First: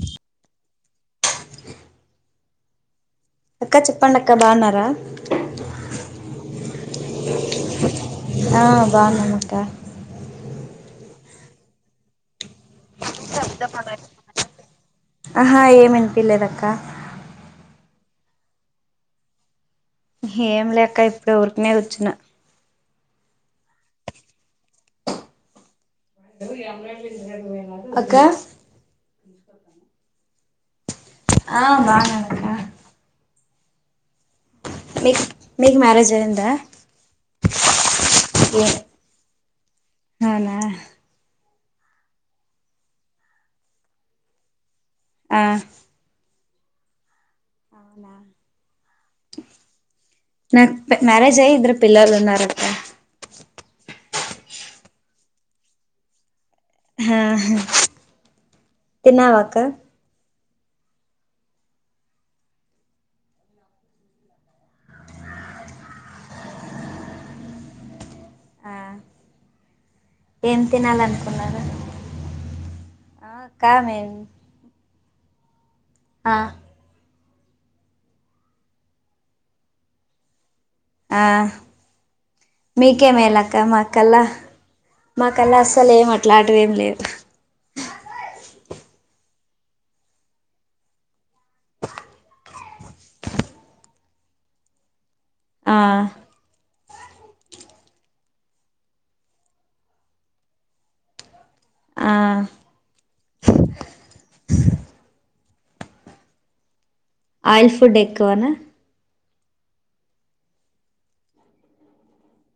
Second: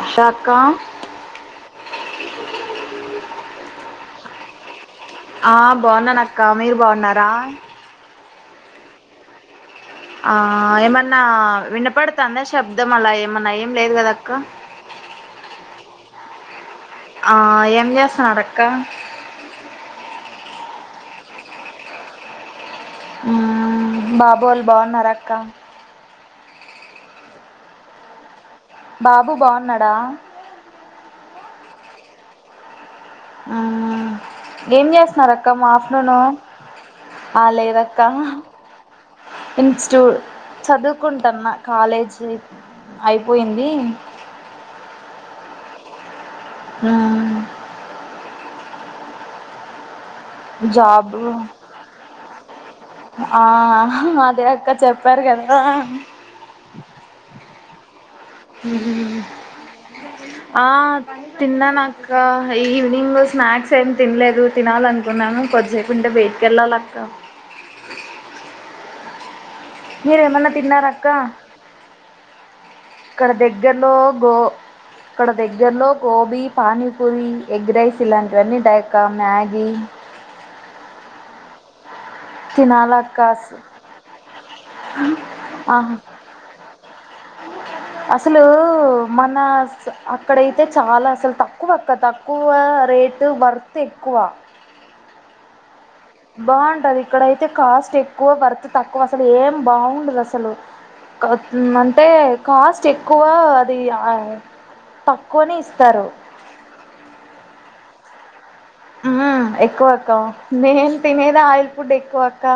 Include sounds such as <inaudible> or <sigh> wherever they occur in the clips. ఆశ అక్క అక్క చెప్పండి అక్క బాగున్నార క మీరు బాగున్నారా ఆ బాగున్నాం అక్క ఆ ఏమన్నా వినపడతాంద శబ్దం అల ఏమన్నా ఏం లేదు కదక్క <unintelligible> లేదక్కా ఆ ఏం చేస్తున్నారు అక్క ఏం లే అక్క ఇప్పుడు ఊరికినే కూర్చున్న ఆ బాబు వాళ్ళు బాగున్నార అక్క అక్కా బాబు బాన్నాడ ఆ బాన్నడు అక్క ఆ ఏం చేస్తున్నారక్క మా మీకు మ్యారేజ్ అయిందా <unintelligible> ఏ ఇన్స్ టూ అవునా చదువుకుంటన్న కాలేజీ అయిపోయింది ఆ ఆ అవునా <unintelligible> జాబ్ మ్యారేజ్ అయి ఇద్దరు పిల్లలున్నారక్క ఆ అదే అక్క చెప్పారు కదా హా హా ఉ హు ఆ తిన్నా నక్క ఈవినింగ్ స్నాక్స్ ఏమి తిన్లేదు తినాలనుకున్నాను కొద్ది సేపు ఉంటే బయటికి ఎళ్ళాలక్క ఆ మీరేమన్న ఏం తిన్నరక్క తినాలనుకున్నారు ఇక్కడ ఆ అక్క దగ్గరల్లో మేమ్ గో ఇక్కడ దగ్గరల్లో ఆ గోబీ పానీపూరి ఎగ్ రైస్ ఇలాంటివన్నీ వుంటాయి అక్క మ్యాగీ ఆ తినాలక్క అస్- మీకేమేలక్క మా కల్ల మాకల్ల ఆ, అస్సలు ఏం అట్లటి ఎం లేవు అసలూ మన స అక్కడైతే చాలా అసలు తక్కువక్క తక్కువా రే ఏటు వర్త్ ఎక్కువ ఆ బావుంటది ఇక్కడైతే కాస్ట్ ఎక్కువ వర్త్ తక్కువ అసలు ఏం బావుండదు అసలు క ఊమ్ అంటే ఆ కాస్ట్ ఎక్ కువా అది ఆ తక్కువనే ఇస్తారు ఆయిల్ ఫుడ్ ఎక్కువన ఆ ఎక్కువక్క నేన్ తినేదే ఆయిల్ ఫుడ్ ఎక్కువక్క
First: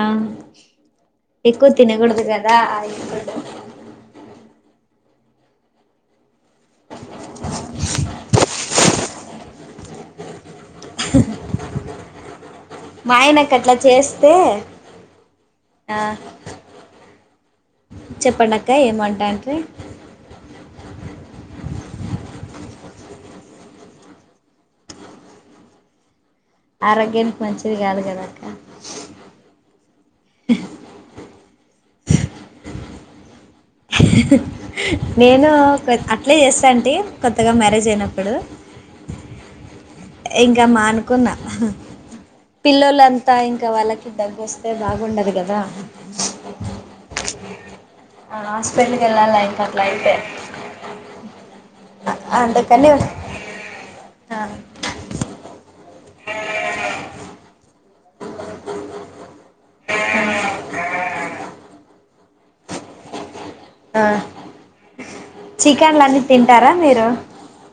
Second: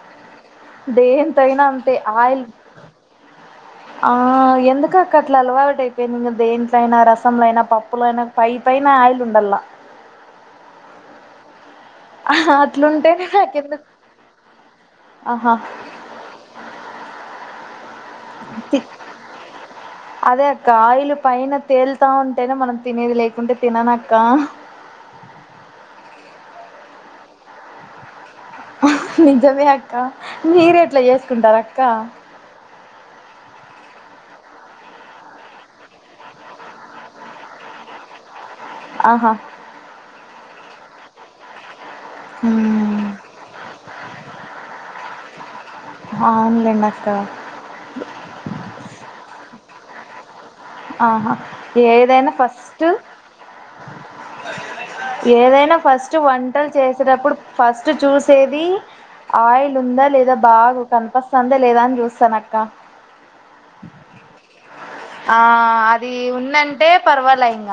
ఆ దేంతైన ఎక్కువ అంతే తినకూడదు ఆయిల్ కదా ఆయిల్ ఫుడ్ ఆ ఎందుక కట్ల అలువాటైపోయింది దేంట్లైన రసంల అయిన పప్పులైన పై పైన ఆయిల్ ఉండాల్ల అహ మా అట్లుంటేనే హే ఆయనకు అట్లా ఎందు చేస్తే అహా ఆ చెప్పండి అక్క థి ఏమంటాండ్రి అదే అక్కా ఆయిలు పైన తేలుతా ఉంటేనే మనం తినేది లేకుంటే తిననక్కా ఆరోగ్యానికి మంచిది గాదు గద అహ్ నిజమే అక్క మీరెట్ల ఏసుకుంటారక్క నేనూ కొ అట్లే ఏస్సంటీ కొత్తగా మ్యారేజ్ అయినప్పుడు ఆహా ఇంక మానుకున్న మ్మ్. పిల్లోలంతా ఇంక వాళ్ళకి దగ్గొస్తే బాగుండది గదా అవునులేండి అక్క హాస్పిటల్కి ఎల్లాలి <unintelligible> అయితే ఆహా ఏదైనా ఫస్ట్ అందుకని ఆ ఏదైన ఫస్ట్ వంటలు చేసేటప్పుడు ఫస్ట్ చూసేది ఆయిల్ ఉందా లేదా బాగు కన్పస్తందా లేదా అని జూస్తానక్క ఆ ఆ చికెన్లు అదీ అన్నీ తింటారా ఉందంటే మీరు పర్వాలె ఇంగ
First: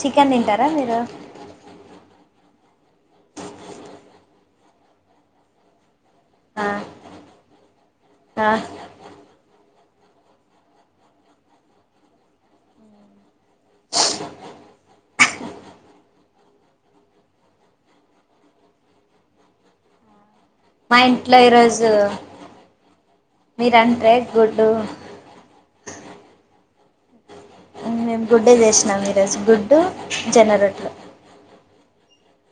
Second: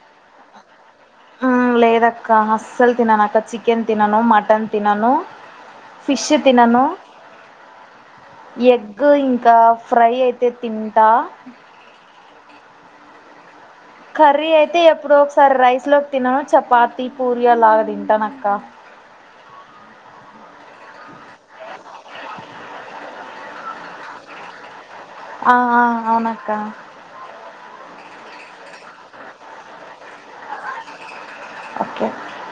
చికెన్ తింటార మీరు ఆ లేదక్కా అస్సల్ తినను అక్క చికెన్ తినను మటన్ తినను ఫిష్ష్ ఆ తినను ఆ ఎగ్గ్ ఇంకా ఫ్రై అయితే తింటా కర్రీ అయితే ఎప్పుడో ఒకసారి రైస్లో తినా చపాతి పూరి అలా దింటానక్క <inaudible> మా ఇంట్లో ఈరోజూ మీరంట్రే గుడ్డూ ఆ ఆ అవునక్కా మేమ్ గుడ్డే చేసినాం ఈరోజు గుడ్డూ జొన్న రొట్టే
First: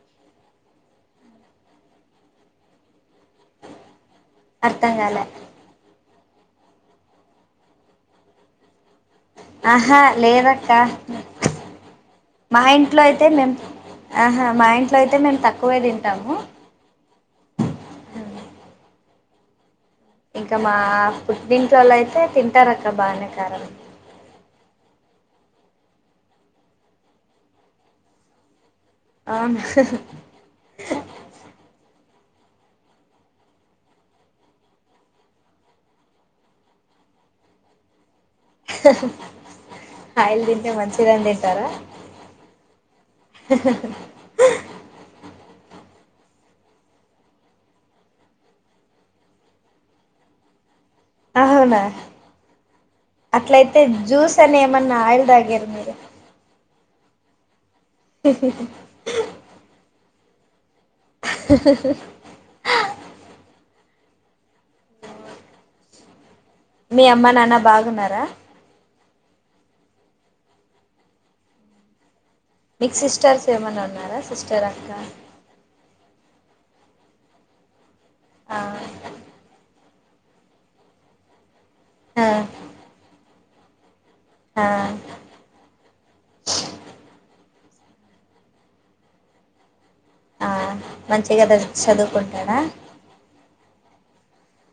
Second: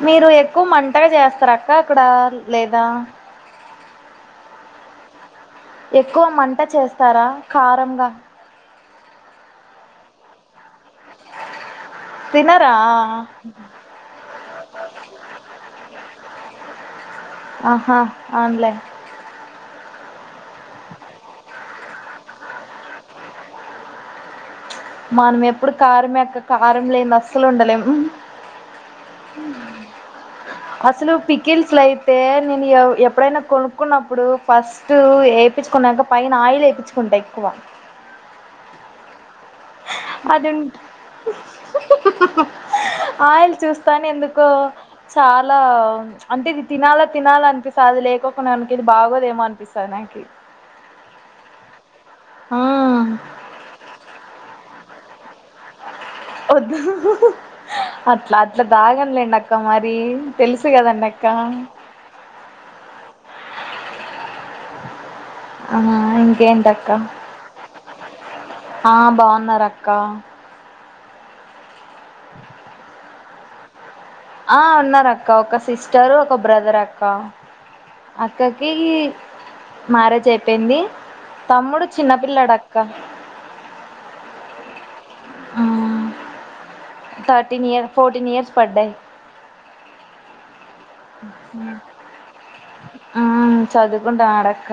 మీరూ ఎక్కువ మంటగ జేస్తర అక్క అక్కడా లె లేదా అర్థం గాలే ఎక్కువ మంట చేస్తారా కారంగా అహా లేదక్క మా తినరా ఇంట్లో అయితే మేం ఆహా మా ఇంట్లో అయితే మేమ్ తక్కువే దింటాము ఆహా ఆన్లైన్ ఇంక మా పుట్టింట్లోలయితే తింటారు అక్క బానే కారం మనం ఎప్పుడు కారమే అక్క కారం లేంది అస్సలు ఉండలేం అవునా అసలు పికిల్స్ లై తే నేను ఎప్పుడైనా కొనుక్కున్నప్పుడు ఫస్ట్ ఎపిచుకున్నాక పైన ఆయిల్ ఏపీచుకున్ దెక్కువ <inaudible> ఆయిల్ అది ఉం- తింటే మంచిగా ఆయిల్ చూస్తానే ఎందుకో చ అల అంటే ఇది తినాలా తినాలా అనిపిస్తు అది లేకోకునానికి ఇది బాగోదేమో అనిపిస్తది నాకి అవునా ఆ అట్లయితే జ్యూస్ అనే ఏమన్నా ఆయిల్ తాగార మీరు అట్లా అట్లా దాగన్లేండి అక్క మరి తెలుసు తెలుసు గాదాండక్క ఆ ఇంకేంటక్క మీ అమ్మ నాన్న బాగున్నారా ఆ బాగున్నారక్క మీకు సిస్టర్స్ ఏమన్నా ఉన్నారా ఆ సిస్టర్ ఉన్నారు అక్క ఒక సిస్టర్ ఒక బ్రదర్ అక్క ఆ అక్కకి మ్యారేజ్ అయిపేయింది తమ్ముడు ఆ చిన్నపిల్లడక్క ఆ థర్టీన్ ఇయర్ ఫోర్టీన్ ఇయర్స్ పడ్డయి ఆ మంచిగా అతను చదువుకుంటాడా చదుకుంట ఆడక్క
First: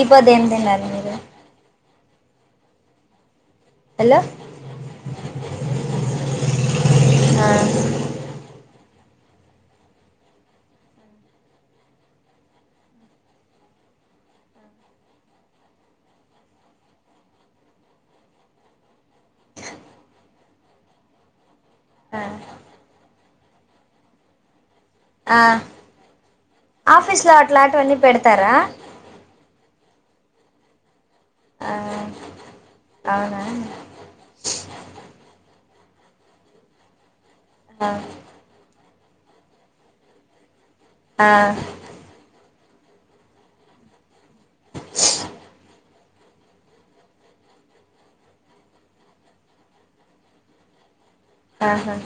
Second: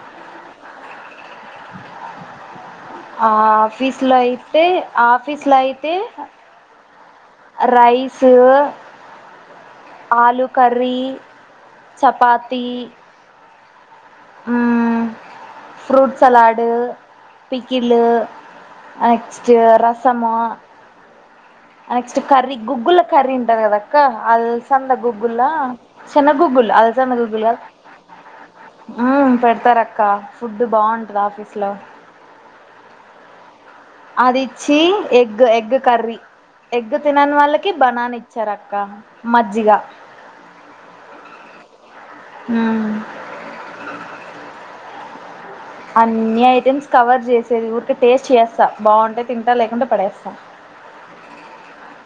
ఇ పొద్దు ఏం తిన్నారు మీరు ఆ ఆఫీస్లో హలో అయితే ఆఫీస్లో అయితే ఆ rice aloo curry chapati fruit salad pickle ఆ నెక్స్ట్ రసమో ఆ నెక్స్ట్ కర్రీ గుగ్గుల కర్రీ ఉంటది కదక్క అల్సంద గుగ్గుల ఆ చిన్న గూగ్గుల్ అల్సంద ఆఫీస్లో గూగ్గుల్ కాదు అట్లాంటివన్నీ పెడతారా ఉ పెడుతార అక్క ఫుడ్ బాగుంటది ఆఫీస్లో ఆ అవునా అదిచ్చి ఎగ్ ఎగ్ కర్రీ ఎగ్ తి నని వాళ్ళకి ఆ బనాన ఇచ్చారు అక్క మజ్జిగ ఆ హ <inaudible> అన్ని ఐటమ్స్ కవర్ చేసేది ఊరికే టేస్ట్ చేస్తా బాగుంటే తింటా లేకుంటే పడేస్తా ఆహా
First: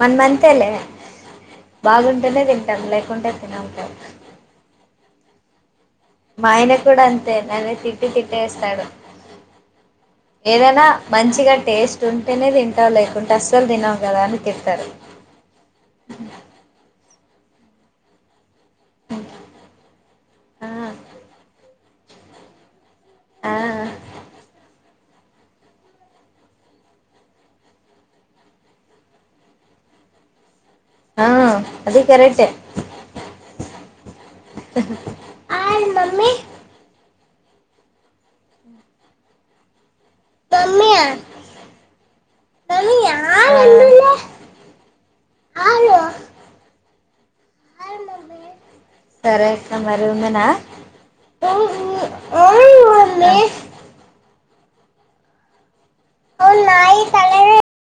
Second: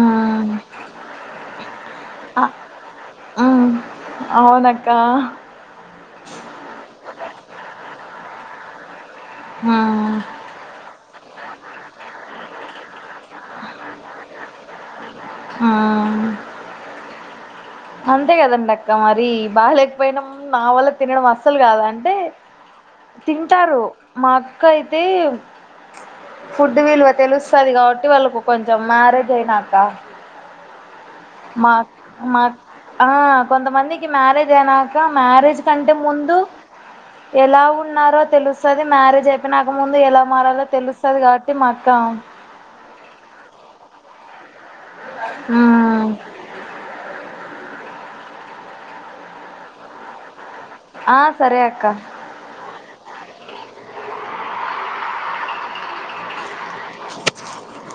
మనం అంతేలే బాగుంటేనే తింటాం లేకుంటే తినం క్క మా ఆయన కూడా అంతే నన్ను తిట్టి తిట్టేస్తాడు మ్మ్ ఏదైనా మంచి మంచిగా టేస్ట్ ఉంటేనే తింటావు లేకుంటే అస్సలు తినవు కదా అని తిడుతాడు ఆ అంతే కదండి అక్క మరి బాగాలేకపోయినాం నా వల్ల ఆ తినడం అస్సలు కాదు అంటే ఆ తింటారు మా అక్క అయితే ఫుడ్ విలువ తెలుస్తది కాబట్టి వాళ్ళకు కొంచెం మ్యారేజ్ అయినాక ఆ మా అది మా కరెక్టే ఆ కొంతమందికి మ్యారేజ్ అయినాక మ్యారేజ్ కంటే మమ్మీ ముందు ఎలా ఉన్నారో తెలుస్తది మ్యారేజ్ అయిపోయినాక ముందు ఎలా మారలా మమ్మీ తెలుస్తది కాబట్టి మాక్క మమ్మీ ఆ ఆ సరే అక్క మరి ఉండనా ఆ సరే అవును అక్క మమ్మీ ఉన్న <inaudible>